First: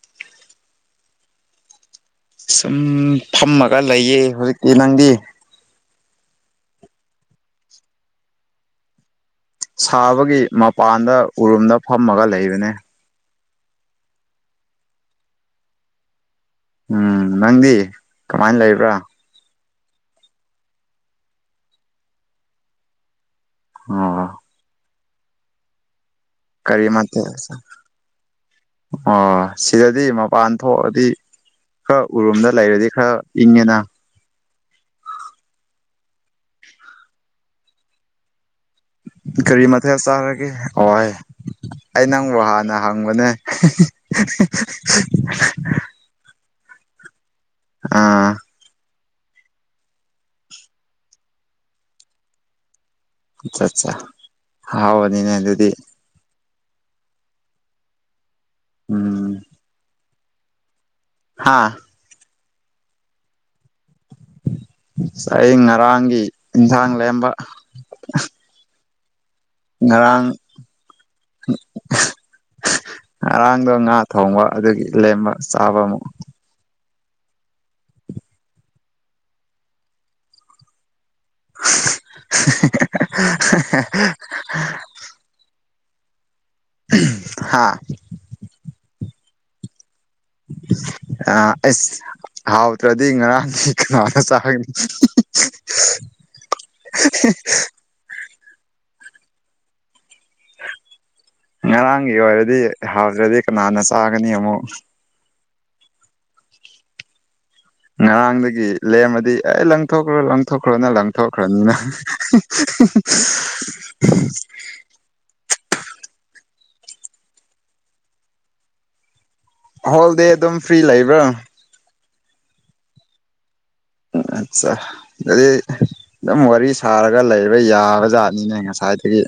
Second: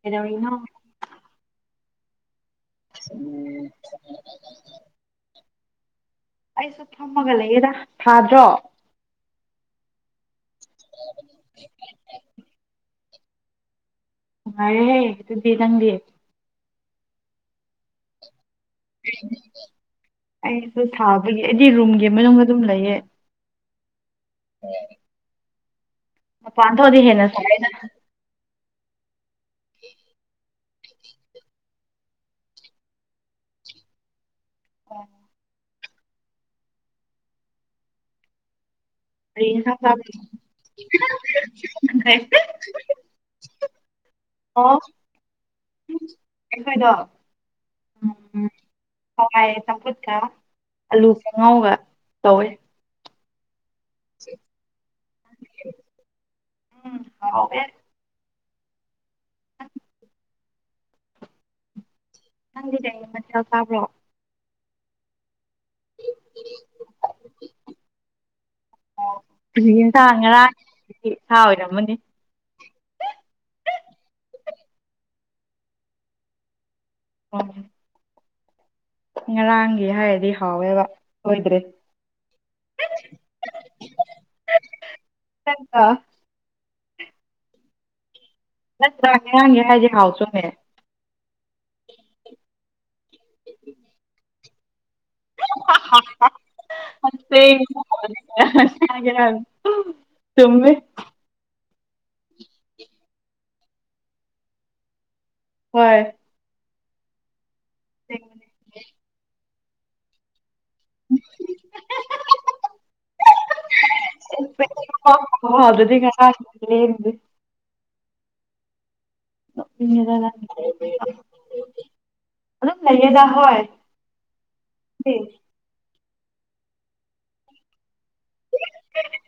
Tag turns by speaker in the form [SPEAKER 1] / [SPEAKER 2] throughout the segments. [SPEAKER 1] ꯀꯩꯗꯧꯔꯤꯅꯣ
[SPEAKER 2] ꯁꯨꯝ ꯐꯝꯃꯒ ꯂꯩꯌꯦ ꯍꯧꯖꯤꯛꯇꯤ ꯅꯪꯗꯤ
[SPEAKER 1] ꯑꯩꯁꯨ ꯐꯝꯃꯒ ꯂꯩꯌꯦꯗ ꯊꯥꯗ꯭ꯔꯣ
[SPEAKER 2] ꯁꯥꯕꯒꯤ ꯃꯄꯥꯟꯗ ꯎꯔꯨꯝꯗ ꯐꯝꯃꯒ ꯂꯩꯕꯅꯦ
[SPEAKER 1] ꯅꯨꯡꯉꯥꯏꯔꯦꯍꯦ ꯑꯗꯨꯗꯤ ꯅꯪꯗꯤ
[SPEAKER 2] ꯎꯝ ꯅꯪꯗꯤ ꯀꯃꯥꯏ ꯂꯩꯕ꯭ꯔꯥ
[SPEAKER 1] ꯑꯩꯁꯨ ꯁꯥꯕꯒꯤ ꯑꯩꯗꯤ ꯔꯨꯝꯒꯤ ꯃꯅꯨꯡꯗ ꯑꯗꯨꯝ ꯂꯩꯌꯦ
[SPEAKER 2] ꯑꯣ
[SPEAKER 1] ꯃꯄꯥꯟ
[SPEAKER 2] ꯀꯔꯤ
[SPEAKER 1] ꯊꯣꯛꯑꯗꯤ ꯍꯦꯟꯅ
[SPEAKER 2] ꯃꯊꯦꯜ
[SPEAKER 1] ꯁꯥꯏꯌꯦꯗ
[SPEAKER 2] ꯑꯣ ꯁꯤꯗꯗꯤ ꯃꯄꯥꯟ ꯊꯣꯛꯑꯗꯤ ꯈꯔ ꯎꯔꯨꯝꯗ ꯂꯩꯔꯗꯤ ꯈꯔ ꯏꯪꯉꯦꯅ
[SPEAKER 1] [inaudible]
[SPEAKER 2] ꯀꯔꯤ
[SPEAKER 1] ꯏꯟꯁꯥꯡ
[SPEAKER 2] ꯃꯊꯦꯜ
[SPEAKER 1] ꯆꯥꯕ꯭ꯔ
[SPEAKER 2] ꯆꯥꯔꯒꯦ ꯍꯋꯥꯏ ꯑꯩ ꯅꯪꯕꯨ
[SPEAKER 1] ꯅꯪꯗꯤ
[SPEAKER 2] ꯍꯥꯟꯅ ꯍꯪꯕꯅꯦ
[SPEAKER 1] ꯑꯣ
[SPEAKER 2] [unintelligible]
[SPEAKER 1] ꯑꯩꯈꯣꯏꯗꯣ
[SPEAKER 2] ꯑꯥ
[SPEAKER 1] ꯎꯝ ꯍꯋꯥꯏ ꯆꯝꯐꯨꯠꯀ ꯑꯂꯨꯁꯦ ꯉꯥꯎꯒ ꯇꯧꯋꯦ
[SPEAKER 2] ꯑꯆꯠꯆꯥ ꯑꯍꯥꯎꯕꯅꯤꯅꯦ ꯑꯗꯨꯗꯤ
[SPEAKER 1] ꯎꯝ ꯍꯥꯎꯋꯦ
[SPEAKER 2] ꯎꯝ ꯍꯥꯥ
[SPEAKER 1] ꯅꯪꯗꯤ ꯀꯔꯤ ꯃꯊꯦꯜ ꯆꯥꯕ꯭ꯔꯣ
[SPEAKER 2] ꯆꯥꯏꯌꯦ ꯉꯔꯥꯡꯒꯤ ꯏꯟꯖꯥꯡ ꯂꯦꯝꯕ
[SPEAKER 1] ꯀꯔꯤ ꯌꯦꯟꯁꯥꯡ
[SPEAKER 2] ꯉꯔꯥꯡ
[SPEAKER 1] ꯉꯔꯥꯡꯒꯤ ꯁꯥ ꯑꯣꯏꯔꯝꯃꯅꯤ
[SPEAKER 2] ꯉꯔꯥꯡꯗꯣ ꯉꯥ ꯊꯣꯡꯕ ꯑꯗꯨꯒꯤ ꯂꯦꯝꯕ ꯆꯥꯕ ꯑꯃꯨꯛ
[SPEAKER 1] ꯍꯣꯢ ꯉꯔꯥꯡꯒꯤ ꯍꯥꯏꯔꯗꯤ ꯍꯥꯎꯋꯦꯕ ꯁꯣꯢꯗ꯭ꯔꯦ
[SPEAKER 2] ꯍꯥꯥ
[SPEAKER 1] ꯅꯠꯇ꯭ꯔꯥ ꯉꯔꯥꯡꯒꯤ ꯍꯥꯏꯗꯤ ꯍꯥꯎꯇꯔꯣꯃꯦ
[SPEAKER 2] ꯑ ꯑꯁ ꯍꯥꯎꯗ꯭ꯔꯗꯤ ꯉꯔꯥꯡꯗꯤ ꯀꯅꯥꯅ ꯆꯥꯒꯅꯤ
[SPEAKER 1] [unintelligible] ꯆꯨꯝꯃꯦ
[SPEAKER 2] ꯉꯔꯥꯡꯒꯤ ꯑꯣꯏꯔꯗꯤ ꯍꯥꯎꯇ꯭ꯔꯗꯤ ꯀꯅꯥꯅ ꯆꯥꯒꯅꯤ ꯑꯃꯨꯛ
[SPEAKER 1] ꯍꯣꯏ
[SPEAKER 2] ꯉꯔꯥꯡꯗꯒꯤ ꯂꯦꯝꯃꯗꯤ ꯑꯦ ꯂꯪꯊꯣꯛꯈ꯭ꯔꯣ ꯂꯪꯊꯣꯛꯈ꯭ꯔꯣꯅ ꯂꯪꯊꯣꯛꯈ꯭ꯔꯅꯤꯅ ꯎ [inaudible]
[SPEAKER 1] [unintelligible] ꯅꯣꯛꯅꯤꯡꯉꯦꯗ
[SPEAKER 2] ꯍꯣꯜꯗꯦ
[SPEAKER 1] ꯅꯪ
[SPEAKER 2] ꯑꯗꯨꯝ ꯐ꯭ꯔꯤ ꯂꯩꯕ꯭ꯔꯥ
[SPEAKER 1] ꯑꯗꯨꯝ ꯂꯩꯌꯦꯗ ꯍꯣꯏ
[SPEAKER 2] ꯎ ꯑꯠꯆꯥ ꯑꯗꯨꯗꯤ ꯑꯗꯨꯝ ꯋꯥꯔꯤ ꯁꯥꯔꯒ ꯂꯩꯕ ꯌꯥꯕꯖꯥꯠꯅꯤꯅꯦ ꯉꯁꯥꯏ ꯉꯁꯥꯢꯗꯒꯤ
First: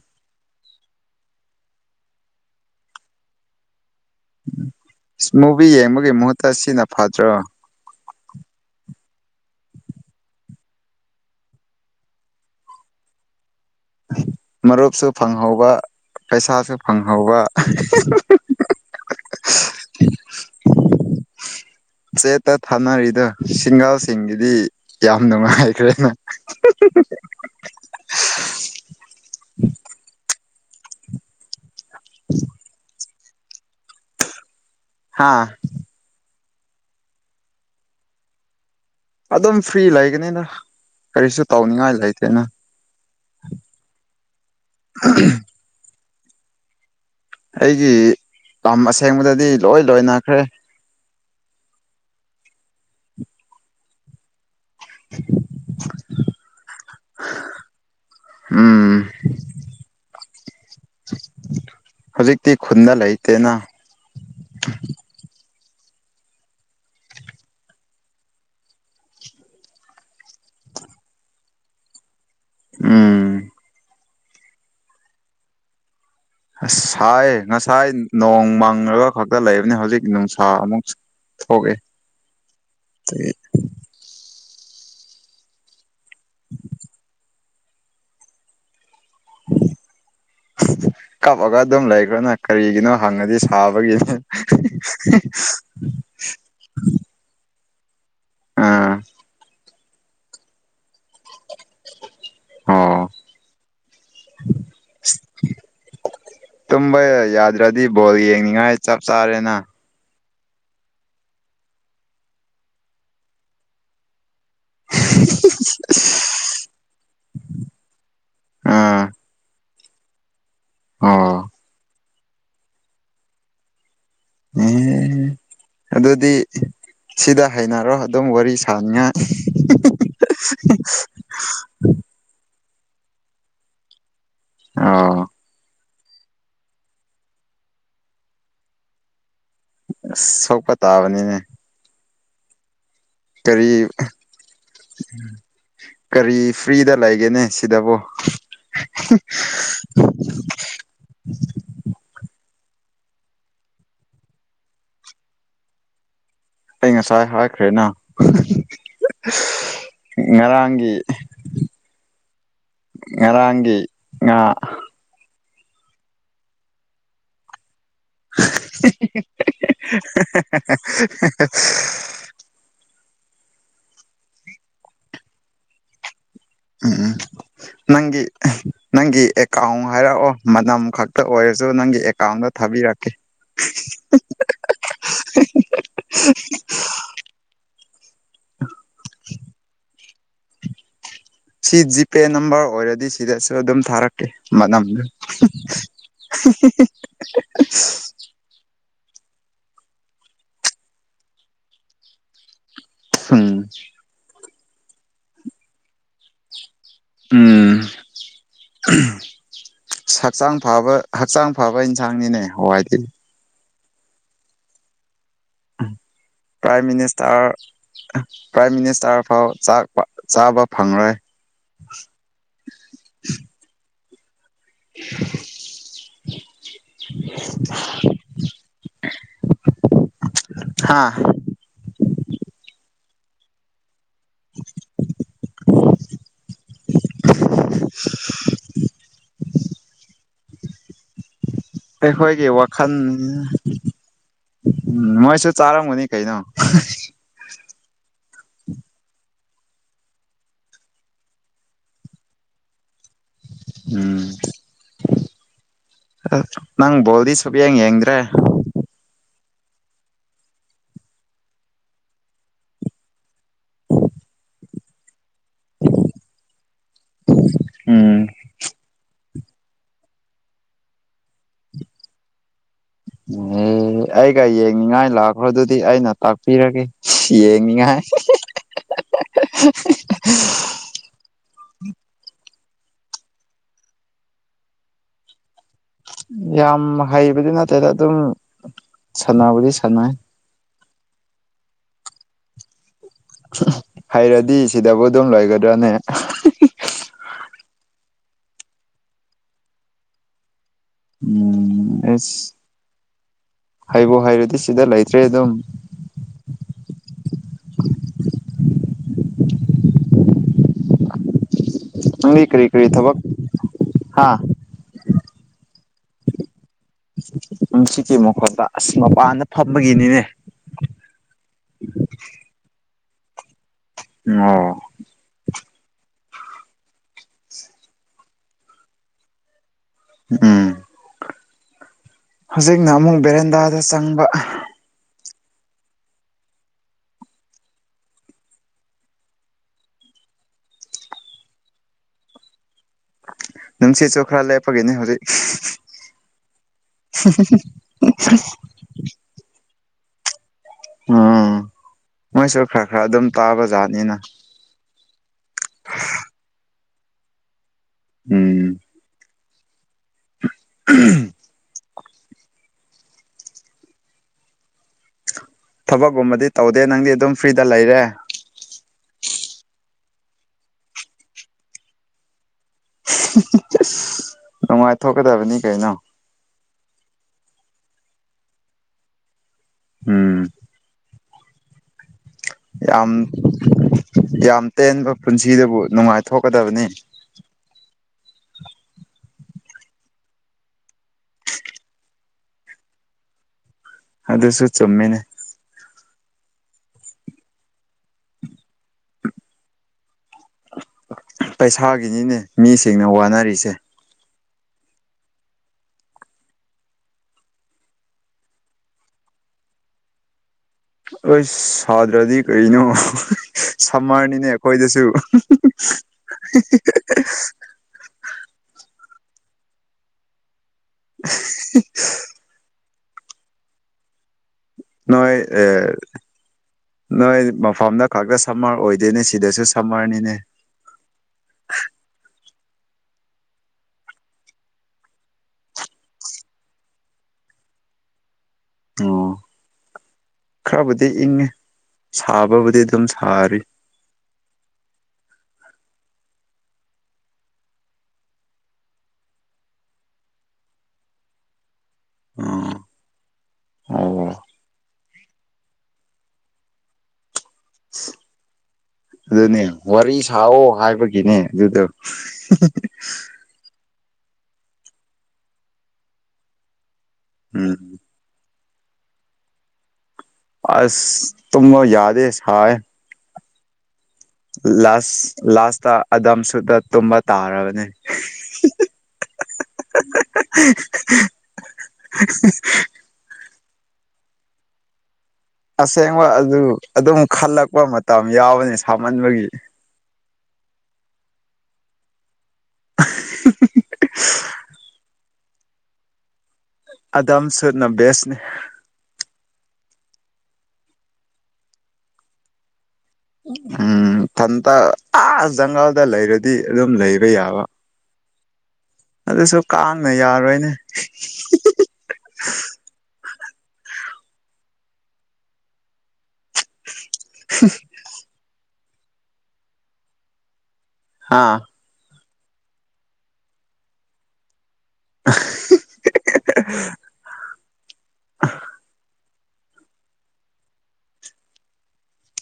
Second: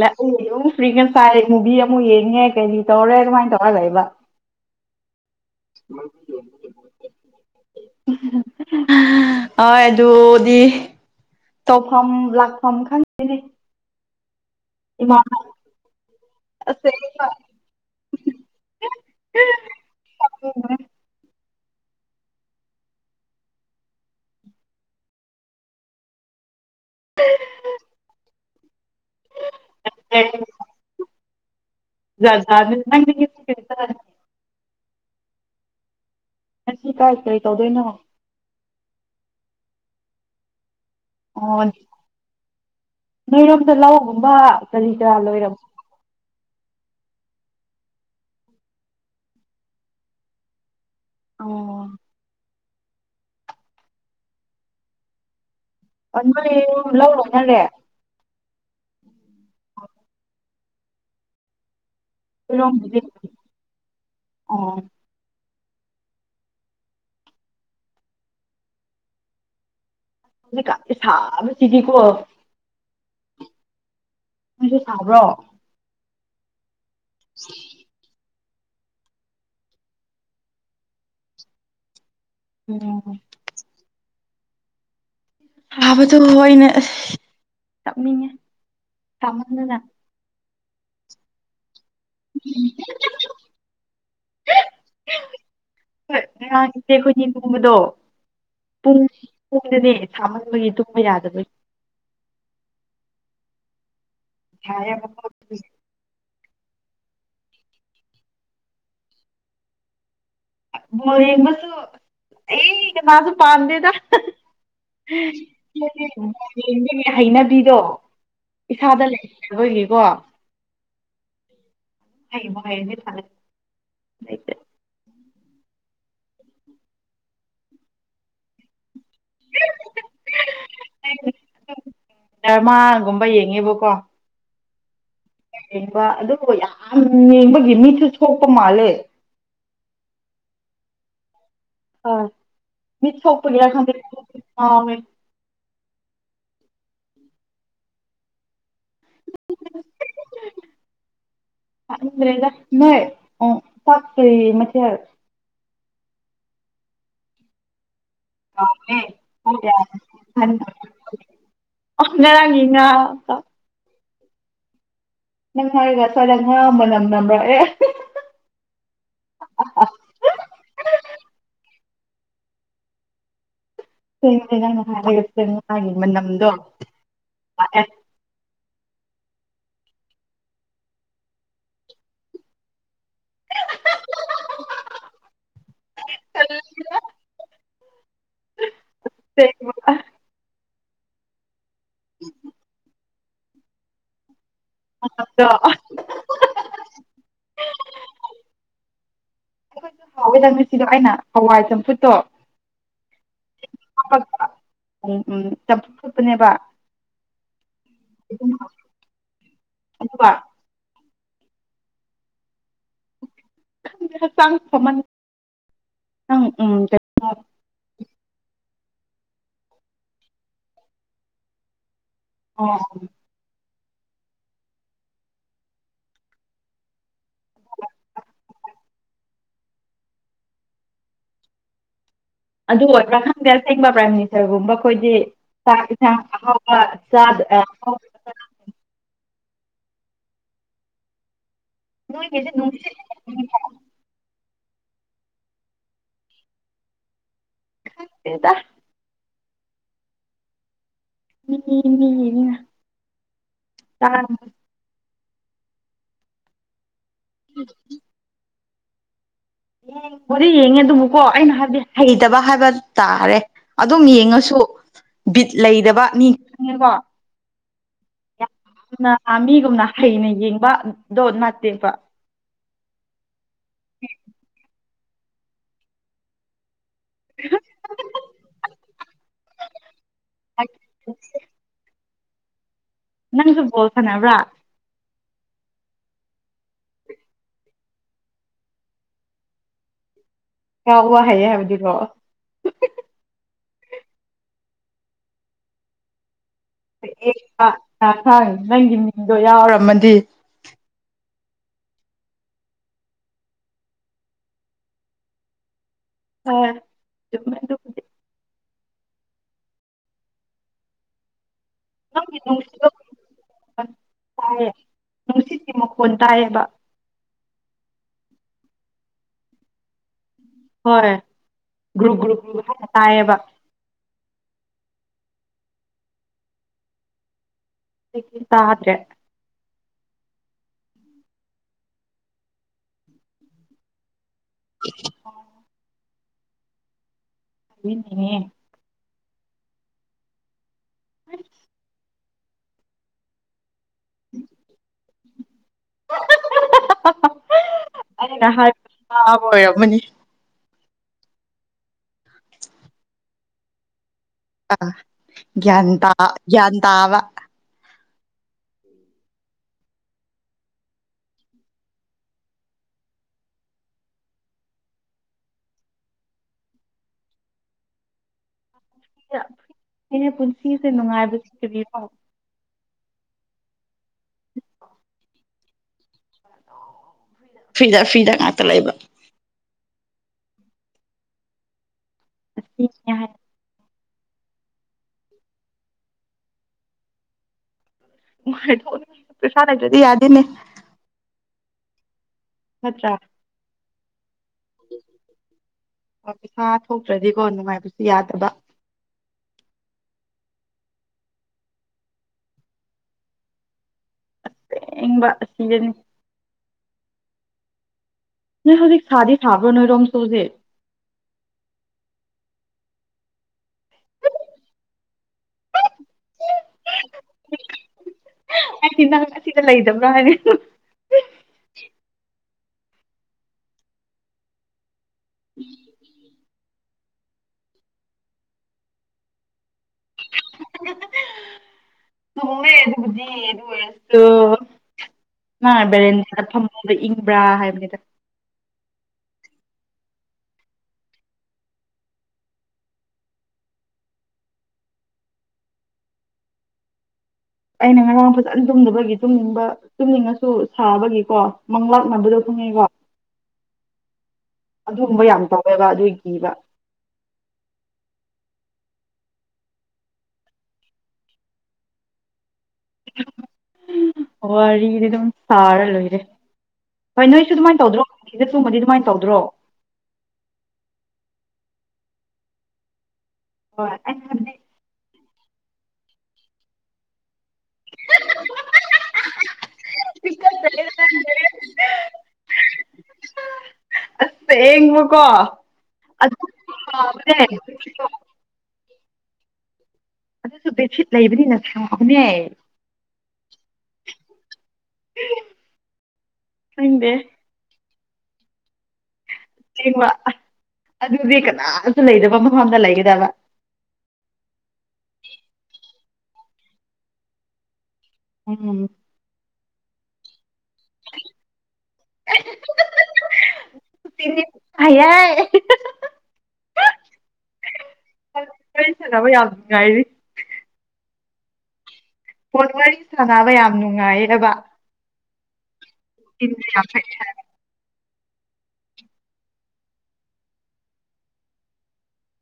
[SPEAKER 1] ꯂ ꯑꯩ ꯑꯗꯨꯝ ꯐ꯭ꯔꯤꯒ ꯆꯥꯏ ꯃꯨꯚꯤ ꯑꯃꯨꯛ ꯌꯦꯡꯉꯦ ꯀꯩꯔꯤ ꯇꯧꯔꯦ ꯑꯗꯨꯃꯥꯏꯅ ꯇꯧꯔꯒ ꯂꯩꯕ
[SPEAKER 2] ꯏꯁ ꯃꯨꯚꯤ ꯌꯦꯡꯕꯒꯤ ꯃꯍꯨꯠꯇ ꯁꯤꯅ ꯐꯠꯇ꯭ꯔꯣ
[SPEAKER 1] ꯍꯣꯏ ꯑꯗꯨꯗꯤ ꯇꯧꯐꯝ ꯂꯥꯛꯐꯝ ꯈꯪꯗꯦꯅꯦ
[SPEAKER 2] ꯃꯔꯨꯞꯁꯨ
[SPEAKER 1] ꯏꯃꯥꯅ
[SPEAKER 2] ꯐꯪꯍꯧꯕ ꯄꯩꯁꯥꯁꯨ ꯐꯪꯍꯧꯕ
[SPEAKER 1] ꯆ [unintelligible]
[SPEAKER 2] ꯆꯦꯠꯇ ꯊꯥꯅꯔꯤꯗꯣ ꯁꯤꯡꯒꯥꯜꯁꯤꯡꯒꯤꯗꯤ ꯌꯥꯝ ꯅꯨꯡꯉꯥꯏꯈ꯭ꯔꯦꯅ [unintelligible]
[SPEAKER 1] ꯑ [unintelligible] ꯖꯥꯠ ꯖꯥꯠꯅꯤ ꯀꯥꯢꯗꯒꯤ
[SPEAKER 2] ꯍꯥꯥ
[SPEAKER 1] ꯉꯁꯤ ꯀꯥꯏ ꯀꯔꯤ ꯇꯧꯗꯣꯏꯅꯣ
[SPEAKER 2] ꯑꯗꯨꯝ ꯐ꯭ꯔꯤ ꯂꯩꯒꯅꯤꯗ ꯀꯔꯤꯁꯨ
[SPEAKER 1] ꯑꯣ
[SPEAKER 2] ꯇꯧꯅꯤꯡꯉꯥꯏ ꯂꯩꯇꯦꯅ
[SPEAKER 1] ꯅꯣꯏꯔꯣꯝꯗ ꯂꯧꯒꯨꯝꯕ ꯀꯔꯤ ꯀꯔꯥ ꯂꯣꯏꯔꯕ
[SPEAKER 2] ꯑꯩꯒꯤ ꯂꯝ ꯑꯁꯦꯡꯕꯗꯗꯤ ꯂꯣꯏ ꯂꯣꯏꯅꯈ꯭ꯔꯦ
[SPEAKER 1] ꯑꯣ
[SPEAKER 2] [inaudible]
[SPEAKER 1] ꯅꯣꯏ ꯂꯧ ꯂꯣꯢꯅꯔꯦꯅꯦ
[SPEAKER 2] ꯎꯝ ꯍꯧꯖꯤꯛꯇꯤ ꯈꯨꯟꯗ
[SPEAKER 1] [unintelligible]
[SPEAKER 2] ꯂꯩꯇꯦꯅ
[SPEAKER 1] ꯑꯣ ꯍꯧꯖꯤꯛꯒꯥꯟꯗꯤ ꯁꯥꯕꯁꯤꯗꯤꯒꯣ
[SPEAKER 2] ꯎꯝ
[SPEAKER 1] ꯅꯣꯏꯁꯨ ꯁꯥꯕ꯭ꯔꯣ
[SPEAKER 2] ꯑꯁ ꯁꯥꯢ ꯉꯁꯥꯏ ꯅꯣꯡ ꯃꯥꯡ ꯃꯪꯉ ꯈꯛꯇ ꯂꯩꯕꯅꯤ ꯍꯧꯖꯤꯛꯇꯤ ꯅꯨꯡꯁꯥ ꯑꯃꯨꯛ ꯊꯣꯛꯑꯦ
[SPEAKER 1] ꯅꯤꯑꯣꯝ ꯊꯥꯕꯗꯣ ꯑꯩꯅ ꯑꯁ ꯀꯞꯅꯤꯡꯉꯦ ꯁꯥꯃꯟꯗꯅ
[SPEAKER 2] ꯀꯞꯕꯒ ꯗꯨꯝ ꯂꯩ ꯔꯅ ꯀꯔꯤꯒꯤꯅꯣ ꯍꯪꯉꯗꯤ ꯁꯥꯕꯒꯤꯅꯤ
[SPEAKER 1] ꯍꯣꯏ ꯉꯔꯥꯡ ꯏꯆꯦ ꯑꯩꯈꯣꯏꯅꯤ ꯇꯨꯝꯕꯗꯣ
[SPEAKER 2] ꯑꯥ
[SPEAKER 1] ꯄꯨꯡ ꯑꯩꯗꯅꯦ ꯁꯥꯃꯟꯕꯒꯤ ꯇꯨꯝꯕ ꯌꯥꯗꯕꯩ
[SPEAKER 2] ꯑꯣ
[SPEAKER 1] ꯁꯥꯏꯌꯦ [unintelligible]
[SPEAKER 2] ꯇꯨꯝꯕ ꯌꯥꯗ꯭ꯔꯗꯤ ꯕꯣꯜ ꯌꯦꯡꯅꯤꯡꯉꯥꯏ ꯆꯞ ꯆꯥꯔꯦꯅ
[SPEAKER 1] ꯕꯣꯜ ꯌꯦꯡꯕꯁꯨ ꯑꯩ ꯀꯅꯥꯁꯨ ꯄꯥꯝꯗꯦꯗ [unintelligible] ꯍꯩꯅꯕꯤꯗꯣ
[SPEAKER 2] ꯑꯥ
[SPEAKER 1] ꯏꯁꯥꯗ ꯂꯩꯈ꯭ꯔꯕꯒꯤꯀꯣ
[SPEAKER 2] ꯑꯣ
[SPEAKER 1] ꯍꯩꯕꯨ ꯍꯩꯔꯗꯤ ꯁꯥꯟꯅꯩ
[SPEAKER 2] ꯑꯦ ꯑꯗꯨꯗꯤ ꯁꯤꯗ ꯍꯩꯅꯔꯣ ꯑꯗꯨꯝ ꯋꯥꯔꯤ ꯁꯥꯅꯤꯡꯉꯥꯏ [unintelligible]
[SPEAKER 1] ꯗ꯭ꯔꯃꯥꯒꯨꯝꯕ ꯌꯦꯡꯉꯦꯕꯀꯣ
[SPEAKER 2] ꯑꯣ
[SPEAKER 1] ꯌꯦꯡꯕ ꯑꯗꯨꯕꯨ ꯌꯥꯝ ꯌꯦꯡꯕꯒꯤ ꯃꯤꯠꯁꯨ ꯁꯣꯛꯄ ꯃꯥꯜꯂꯦ
[SPEAKER 2] ꯑꯁ ꯁꯣꯛꯄ ꯇꯥꯕꯅꯤꯅꯦ
[SPEAKER 1] ꯑꯥ ꯃꯤꯠ ꯁꯣꯛꯄꯒꯤꯔ
[SPEAKER 2] ꯀꯔꯤ
[SPEAKER 1] ꯈꯪꯗꯦ [unintelligible]
[SPEAKER 2] ꯀꯔꯤ ꯐ꯭ꯔꯤꯗ ꯂꯩꯒꯦꯅꯦ ꯁꯤꯗꯕꯣ
[SPEAKER 1] ꯈꯪꯗ꯭ꯔꯦꯗ ꯅꯣꯏ ꯑꯣ ꯆꯥꯛ ꯀꯔꯤ ꯃꯊꯦꯜ
[SPEAKER 2] ꯑꯩ ꯉꯁꯥꯏ ꯍꯥꯏꯈ꯭ꯔꯦꯅ
[SPEAKER 1] ꯀꯥꯎꯒ꯭ꯔꯦ ꯀꯣꯛ
[SPEAKER 2] ꯉꯔꯥꯡꯒꯤ
[SPEAKER 1] [unintelligible] ꯑꯣ ꯉꯔꯥꯡꯒꯤ ꯉꯥꯇꯣ
[SPEAKER 2] ꯉꯔꯥꯡꯒꯤ ꯉꯥ
[SPEAKER 1] ꯅꯪ ꯍꯥꯏꯔꯒ ꯁ꯭ꯋꯥꯏꯗ ꯉꯥ ꯃꯅꯝ ꯅꯝꯔꯛꯑꯦ
[SPEAKER 2] [inaudible] [unintelligible]
[SPEAKER 1] [unintelligible] ꯁꯤꯗ ꯉꯥꯒꯤ ꯃꯅꯝꯗꯣ
[SPEAKER 2] ꯎꯝ ꯎꯝ
[SPEAKER 1] ꯂꯥꯛꯑꯦ
[SPEAKER 2] ꯅꯪꯒꯤ ꯅꯪꯒꯤ ꯑꯦꯀꯥ꯭ꯎꯟ ꯍꯥꯏꯔꯛꯑꯣ ꯃꯅꯝ ꯈꯛꯇ ꯑꯣꯏꯔꯁꯨ ꯅꯪꯒꯤ ꯑꯦꯀꯥ꯭ꯎꯟꯗ ꯊꯥꯕꯤꯔꯛꯀꯦ
[SPEAKER 1] [unintelligible]
[SPEAKER 2] ꯁꯤ ꯖꯤꯄꯦ ꯅꯝꯕ꯭ꯔ ꯑꯣꯏꯔꯗꯤ ꯁꯤꯗꯁꯨ ꯑꯗꯨꯝ ꯊꯥꯔꯛꯀꯦ ꯃꯅꯝꯗꯨ [unintelligible]
[SPEAKER 1] ꯍꯥꯎꯋꯦ ꯅꯪꯁꯨ ꯁꯤꯗ ꯑꯩꯅ ꯍꯋꯥꯏ ꯆꯝꯐꯨꯠꯇꯣ
[SPEAKER 2] ꯎꯝ
[SPEAKER 1] ꯍꯥꯞꯄꯛꯄ ꯎꯝ ꯎꯝ ꯆꯝꯐꯨꯠ ꯐꯨꯠꯄꯅꯦꯕ
[SPEAKER 2] ꯎꯝ
[SPEAKER 1] ꯑꯗꯨꯒ
[SPEAKER 2] ꯁꯛꯆꯥꯡ ꯐꯕ ꯍꯛꯆꯥꯡ ꯐꯕ ꯏꯟꯁꯥꯡꯅꯤꯅꯦ ꯍꯋꯥꯏꯗꯤ
[SPEAKER 1] ꯈꯪꯗꯦ ꯍꯛꯆꯥꯡ ꯐꯃꯟ
[SPEAKER 2] ꯎꯝ
[SPEAKER 1] ꯅꯪ ꯎꯝ
[SPEAKER 2] ꯄ꯭ꯔꯥꯏ ꯃꯤꯅꯤꯁ ꯇ꯭ꯔ ꯄ꯭ꯔꯥꯏꯝ ꯃꯤꯅꯤꯁꯇ꯭ꯔꯐꯥꯎ ꯆꯥꯛ ꯄꯥꯛ ꯆꯥꯕ ꯐꯪꯉꯔꯣꯏ
[SPEAKER 1] ꯑꯣ [inaudible]
[SPEAKER 2] ꯍꯥꯥ
[SPEAKER 1] ꯑꯗꯨ ꯑꯣꯏꯕ꯭ꯔꯥ ꯈꯪꯗꯦ ꯑꯁꯦꯡꯕ ꯄ꯭ꯔꯥꯏꯝ ꯃꯤꯅꯤꯁꯇ꯭ꯔꯒꯨꯝꯕ ꯑꯈꯣꯏꯗꯤ ꯆꯥꯛ ꯏꯟꯁꯥꯡ ꯑꯍꯥꯎꯕ ꯆꯥꯗ ꯑ
[SPEAKER 2] [inaudible]
[SPEAKER 1] [unintelligible]
[SPEAKER 2] ꯑꯩꯈꯣꯏꯒꯤ
[SPEAKER 1] ꯅꯣꯏꯒꯤꯁꯦ
[SPEAKER 2] ꯋꯥꯈꯟ
[SPEAKER 1] ꯅꯨꯡꯁꯤꯠ ꯈꯪꯗꯦꯗ
[SPEAKER 2] ꯎꯝ ꯃꯣꯏꯁꯨ ꯆꯥꯔꯝꯒꯅꯤ ꯀꯩꯅꯣ
[SPEAKER 1] ꯈꯪꯗꯦꯗ ꯃꯤ ꯃꯤꯒꯤꯅꯤꯅ
[SPEAKER 2] ꯎꯝ ꯑꯛ ꯅꯪ ꯕꯣꯜꯗꯤ ꯁꯨꯞꯌꯦꯡ ꯌꯦꯡꯗ꯭ꯔꯦ
[SPEAKER 1] ꯌꯦꯡ ꯕꯣꯗꯤ ꯌꯦꯡꯉꯦ ꯑꯗꯨꯕꯨꯀꯣ ꯑꯩꯅ ꯍꯥꯏꯕꯗꯤ ꯍꯩꯇꯕ ꯍꯥꯏꯕ ꯇꯥꯔꯦ ꯑꯗꯨꯝ ꯌꯦꯡꯉꯁꯨ ꯕꯤꯠ ꯂꯩꯗꯕ ꯃꯤ ꯈꯪꯉꯦꯀꯣ
[SPEAKER 2] ꯎꯝ
[SPEAKER 1] ꯌꯥꯝꯅ ꯃꯤꯒꯨꯝꯅ ꯍꯩꯅ ꯌꯦꯡꯕꯗꯣ ꯅꯠꯇꯦꯕ
[SPEAKER 2] ꯏꯡꯍꯦ ꯑꯩꯒ ꯌꯦꯡꯅꯤꯡꯉꯥꯏ ꯂꯥꯛꯈ꯭ꯔꯣ ꯑꯗꯨꯗꯤ ꯑꯩꯅ ꯇꯥꯛꯄꯤꯔꯒꯦ ꯌꯦꯡꯅꯤꯡꯉꯥꯏ
[SPEAKER 1] [unintelligible] ꯅꯪꯁꯨ ꯕꯣꯜ ꯁꯥꯟꯅꯕ꯭ꯔꯥ
[SPEAKER 2] ꯌꯥꯝ ꯍꯩꯕꯗꯤ ꯅꯠꯇꯦꯗ ꯑꯗꯨꯝ ꯁꯥꯟꯅꯕꯗꯤ ꯁꯥꯟꯅꯩ
[SPEAKER 1] ꯀꯥꯎꯕ ꯍꯩꯌꯦ ꯍꯥꯏꯕꯗꯤꯀꯣ
[SPEAKER 2] ꯍꯩꯔꯗꯤ ꯁꯤꯗꯕꯨ ꯑꯗꯨꯝ ꯂꯣꯏꯒꯗ꯭ꯔꯣꯅꯦ
[SPEAKER 1] [unintelligible] ꯅꯪꯒꯤ ꯃꯤꯡꯗꯣ ꯌꯥꯎꯔꯝꯃꯗꯤ
[SPEAKER 2] ꯎꯝ ꯑꯦꯁ ꯍꯩꯕꯨ ꯍꯩꯔꯗꯤ ꯁꯤꯗ ꯂꯩꯇ꯭ꯔꯦ ꯑꯗꯨꯝ
[SPEAKER 1] ꯍꯣꯏ ꯗꯨꯃꯥꯏ ꯗꯨꯝ ꯅꯪꯒꯤ
[SPEAKER 2] ꯅꯪꯗꯤ ꯀꯔꯤ ꯀꯔꯤ
[SPEAKER 1] ꯅꯨꯡꯁꯤꯕ
[SPEAKER 2] ꯊꯕꯛ
[SPEAKER 1] ꯃꯈꯣꯟ
[SPEAKER 2] ꯍꯥꯥ
[SPEAKER 1] ꯇꯥꯏꯌꯦ ꯅꯨꯡꯁꯤꯠꯀꯤ ꯃꯈꯣꯟ‌ ꯇꯥꯏꯑꯦꯕ
[SPEAKER 2] ꯅꯨꯡꯁꯤꯠꯀꯤ ꯃꯈꯣꯠ ꯇꯥ ꯑꯁ ꯃꯄꯥꯟꯗ ꯐꯝꯕꯒꯤꯅꯤꯅꯦ
[SPEAKER 1] ꯍꯣꯏ ꯒ꯭ꯔꯨꯞ ꯒ꯭ꯔꯨ ꯒ꯭ꯔꯨ ꯒ꯭ꯔꯨ ꯇꯥꯏꯑꯦꯕ
[SPEAKER 2] ꯑꯣ
[SPEAKER 1] ꯑꯩꯀꯤꯟ ꯇꯥꯗ꯭ꯔꯦ
[SPEAKER 2] ꯎꯝ ꯍꯧꯖꯤꯛꯅ ꯑꯃꯨꯛ ꯕꯦꯔꯦꯟꯗꯥꯗ ꯆꯪꯕ
[SPEAKER 1] ꯑꯣ ꯍꯨꯏꯅꯦꯍꯦ
[SPEAKER 2] ꯅꯨꯡꯁꯤꯠꯁꯨ ꯈꯔ ꯂꯦꯞꯄꯒꯤꯅꯦ ꯍꯧꯖꯤꯛ
[SPEAKER 1] [unintelligible] ꯑꯣꯏꯔꯃꯅꯤ
[SPEAKER 2] ꯑ ꯃꯣꯏꯁꯨ ꯈꯔ ꯈꯔ ꯑꯗꯨꯝ ꯇꯥꯕꯖꯥꯠꯅꯤꯅ
[SPEAKER 1] ꯑ ꯒ꯭ꯌꯥꯟ ꯇꯥ ꯒ꯭ꯌꯥꯟ ꯇꯥꯕ
[SPEAKER 2] ꯎꯝ [unintelligible] ꯊꯕꯛꯀꯨꯝꯕꯗꯤ ꯇꯧꯗꯦ ꯅꯪꯗꯤ ꯑꯗꯨꯝ ꯐ꯭ꯔꯤꯗ ꯂꯩꯔꯦ
[SPEAKER 1] ꯑꯩꯅ ꯄꯨꯟꯁꯤꯁꯦ ꯅꯨꯡꯉꯥꯏꯕꯁꯦ ꯀꯔꯤꯔꯣ
[SPEAKER 2] ꯅꯨꯡꯉꯥꯏꯊꯣꯛꯀꯗꯕꯅꯤ ꯀꯩꯅꯣ
[SPEAKER 1] ꯐ꯭ꯔꯤꯗ ꯐ꯭ꯔꯤꯗ ꯉꯥꯛꯇ ꯂꯩꯕ
[SPEAKER 2] ꯎꯝ ꯌꯥꯝ
[SPEAKER 1] ꯑꯁꯤꯅꯦ ꯍꯥꯏꯅ
[SPEAKER 2] ꯌꯥꯝ ꯇꯦꯟꯕ ꯄꯨꯟꯁꯤꯗꯕꯨ ꯅꯨꯡꯉꯥꯏꯊꯣꯛꯀꯗꯕꯅꯤ
[SPEAKER 1] ꯄꯩꯁꯥ ꯂꯩꯇꯔꯗꯤ ꯌꯥꯗꯦꯅꯦ ꯅꯠꯇꯔꯥ
[SPEAKER 2] ꯑꯗꯨꯁꯨ ꯆꯨꯝꯃꯦꯅꯦ
[SPEAKER 1] ꯄꯩꯁꯥ ꯊꯣꯛꯇ꯭ꯔꯗꯤꯀꯣ ꯅꯨꯡꯉꯥꯏꯕꯁꯨ ꯌꯥꯗꯕ
[SPEAKER 2] ꯄꯩꯁꯥꯒꯤꯅꯤꯅꯦ ꯃꯤꯁꯤꯡꯅ ꯋꯥꯅꯔꯤꯁꯦ
[SPEAKER 1] ꯑꯁꯦꯡꯕ ꯑꯁꯤꯗꯅꯤ ꯅꯣꯏ ꯍꯧꯖꯤꯛ ꯁꯥꯗꯤ ꯁꯥꯕ꯭ꯔꯣ ꯅꯣꯏ ꯔꯣꯝꯁꯨ ꯍꯧꯖꯤꯛ
[SPEAKER 2] ꯎꯏꯁ ꯁꯥꯗ꯭ꯔꯗꯤ ꯀꯩꯅꯣ ꯁꯝꯃꯔꯅꯤꯅꯦ ꯑꯩꯈꯣꯏꯗꯁꯨ [inaudible]
[SPEAKER 1] ꯍꯥꯏꯗꯤ ꯅꯪ ꯉꯁꯤꯗ ꯂꯩꯗꯕ꯭ꯔꯣ ꯍꯥꯏꯔ
[SPEAKER 2] [unintelligible] ꯅꯣꯏ ꯑ ꯅꯣꯏ ꯃꯐꯝꯗ ꯈꯛꯇ ꯁꯝꯃꯔ ꯑꯣꯏꯗꯦꯅꯦ ꯁꯤꯗꯁꯨ ꯁꯝꯃꯔꯅꯤꯅꯦ
[SPEAKER 1] ꯆꯨꯝꯃꯦ ꯑꯗꯨꯕꯨꯗꯤ ꯑꯗꯨ ꯑꯣꯏꯔꯁꯨ ꯃꯥ ꯕꯦꯔꯦꯟꯗ ꯐꯝꯕꯗ ꯏꯪꯕ꯭ꯔꯥ ꯍꯥꯏꯕꯅꯤꯗ
[SPEAKER 2] ꯑꯣ ꯈꯔꯕꯨꯗꯤ ꯏꯪꯉꯤ ꯁꯥꯕꯕꯨꯗꯤ ꯑꯗꯨꯝ ꯁꯥꯔꯤ
[SPEAKER 1] ꯑꯩꯅ ꯉꯔꯥꯡ ꯐꯖꯅ ꯇꯨꯝꯗꯕꯒꯤ ꯇꯨꯝꯅꯤꯡꯕ ꯇꯨꯝꯅꯤꯡꯉꯁꯨ ꯁꯥꯕꯒꯤꯀꯣ ꯃꯪꯪꯂꯥꯛꯅꯕꯗꯣ ꯑꯗꯨꯅꯤꯕ
[SPEAKER 2] ꯍꯣꯏꯅꯦ
[SPEAKER 1] ꯑꯗꯨꯒꯨꯝꯕ ꯌꯥꯝ ꯇꯧꯋꯦꯕ ꯑꯗꯨꯏ ꯀꯤꯕ
[SPEAKER 2] ꯑꯗꯨꯅꯦ ꯋꯥꯔꯤ ꯁꯥꯑꯣ ꯍꯥꯏꯕꯒꯤꯅꯦ ꯑꯗꯨꯗꯣ
[SPEAKER 1] ꯋꯥꯔꯤꯗꯤ ꯑꯗꯨꯝ ꯁꯥꯔ ꯂꯣꯏꯔꯦ ꯍꯣꯏ ꯅꯣꯏꯁꯨ
[SPEAKER 2] ꯎꯝ
[SPEAKER 1] ꯑꯗꯨꯃꯥꯏꯅ ꯇꯧꯗ꯭ꯔꯣ ꯁꯤꯗ ꯊꯨꯝꯕꯗꯤ ꯑꯗꯨꯃꯥꯏꯅ ꯇꯧꯗ꯭ꯔꯣ
[SPEAKER 2] ꯑꯁ ꯇꯨꯨꯝꯕ ꯌꯥꯗꯦ ꯁꯥꯏ
[SPEAKER 1] ꯍꯣꯏ
[SPEAKER 2] ꯂꯥꯁ ꯂꯥꯁꯇ ꯑꯗꯝꯁꯨꯗ ꯇꯨꯝꯕ ꯇꯥꯔꯕꯅꯤ
[SPEAKER 1] [unintelligible]
[SPEAKER 2] [unintelligible]
[SPEAKER 1] ꯑꯁꯦꯡꯕꯀꯣ
[SPEAKER 2] ꯑꯁꯦꯡꯕ ꯑꯗꯨ ꯑꯗꯨꯝ ꯈꯜꯂꯛꯄ ꯃꯇꯝ ꯌꯥꯎꯕꯅꯤ ꯁꯥꯃꯟꯕꯒꯤ
[SPEAKER 1] ꯑꯗꯨꯁꯨ ꯕꯦꯗꯁꯤꯠ ꯂꯩꯕꯅꯤꯅ [unintelligible]
[SPEAKER 2] [unintelligible]
[SPEAKER 1] ꯈꯪꯗꯦ
[SPEAKER 2] ꯅꯝ ꯁꯨꯠꯅ ꯕꯦꯁꯅꯦ
[SPEAKER 1] ꯁꯦꯡꯕ ꯑꯗꯨꯗꯤ ꯀꯅꯥꯝꯇ ꯂꯩꯗꯕ ꯃꯐꯝꯗ ꯂꯩꯒꯗꯕ
[SPEAKER 2] ꯎꯝ ꯊꯟꯇ ꯑ ꯖꯪꯒꯜꯗ ꯂꯩꯔꯗꯤ ꯑꯗꯨꯝ ꯂꯩꯕ ꯌꯥꯕ
[SPEAKER 1] ꯎꯝ
[SPEAKER 2] ꯑꯗꯨꯁꯨ ꯀꯥꯡꯅ ꯌꯥꯔꯣꯏꯅꯦ
[SPEAKER 1] ꯍꯩꯌꯦ ꯋꯥꯔꯤ ꯁꯅꯕ ꯌꯥꯝ ꯅꯨꯡꯉꯥꯏꯔꯤ
[SPEAKER 2] ꯍꯥꯥ
[SPEAKER 1] ꯐꯣꯟ ꯋꯥꯔꯤ ꯁꯥꯟꯅꯕ ꯌꯥꯝ ꯅꯨꯡꯉꯥꯏꯌꯦꯕ
[SPEAKER 2] [unintelligible]
[SPEAKER 1] [unintelligible]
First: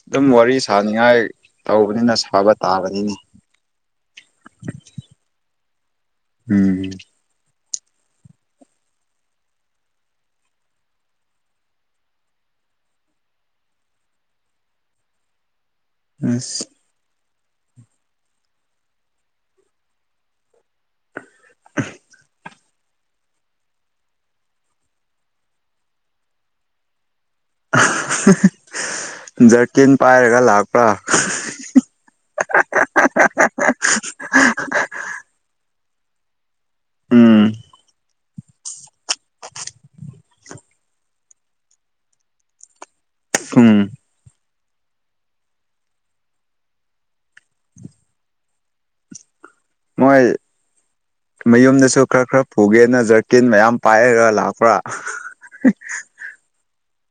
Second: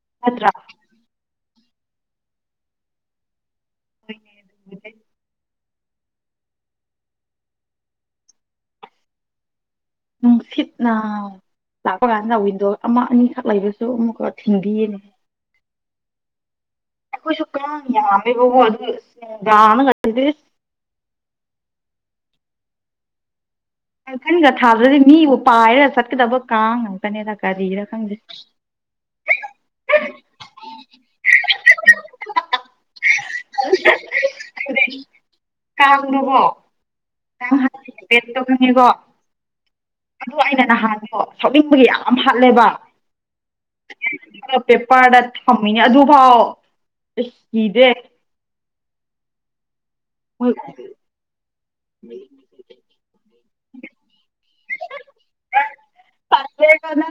[SPEAKER 2] ꯑꯗꯨꯝ
[SPEAKER 1] ꯅꯠꯇ꯭ꯔꯥ
[SPEAKER 2] ꯋꯥꯔꯤ ꯁꯥꯅꯤꯉꯥꯏ ꯇꯧꯕꯅꯤꯅ ꯁꯥꯕ ꯇꯥꯕꯅꯤꯅꯦ
[SPEAKER 1] [unintelligible]
[SPEAKER 2] ꯎꯝ
[SPEAKER 1] ꯅꯨꯡꯁꯤꯠꯅ ꯂꯥꯛꯄ ꯀꯥꯟꯗ ꯋꯤꯟꯗꯣ ꯑꯃ ꯑꯅꯤꯈꯛ ꯂꯩꯕꯁꯨ ꯑꯃꯨꯛꯀ ꯊꯤꯟꯕꯤꯌꯦꯅ
[SPEAKER 2] ꯑꯁ
[SPEAKER 1] ꯈꯣꯏꯁꯨ ꯉꯃꯦꯕꯕꯣ ꯑ [unintelligible]
[SPEAKER 2] [unintelligible]
[SPEAKER 1] ꯀꯥꯡꯈꯟꯒ ꯊꯥꯗ꯭ꯔꯗꯤ ꯃꯤꯕꯨ ꯄꯥꯏꯔꯒ ꯆꯠꯀꯗꯕ ꯀꯥꯡ ꯀꯅꯦꯔ ꯀꯥꯔꯤꯔ ꯈꯪꯁꯦ
[SPEAKER 2] ꯖꯔꯀꯤꯟ ꯄꯥꯏꯔꯒ ꯂꯥꯛꯄ꯭ꯔꯥ
[SPEAKER 1] ꯀꯥꯡꯗꯕꯣ
[SPEAKER 2] ꯎꯝ
[SPEAKER 1] [unintelligible] ꯑꯗꯨ ꯑꯩꯅ ꯅꯍꯥꯟꯗꯣ ꯁꯣꯛꯅꯤꯡꯕꯒꯤ ꯌꯥꯝ ꯍꯥꯠꯂꯦꯕ
[SPEAKER 2] ꯎꯝ
[SPEAKER 1] ꯄꯦꯄꯔꯗ ꯊꯝꯃꯤꯅꯦ ꯑꯗꯨꯐꯥꯎ ꯀꯤꯗ꯭ꯔꯦ
[SPEAKER 2] ꯃꯣꯏ ꯃꯌꯨꯝꯗꯁꯨ ꯈꯔ ꯈꯔ ꯄꯨꯒꯦꯅ ꯖꯔꯀꯤꯟ ꯃꯌꯥꯝ ꯄꯥꯏꯔꯒ ꯂꯥꯛꯄ꯭ꯔꯥ [unintelligible]
[SPEAKER 1] ꯁꯥꯇꯦ ꯀꯅ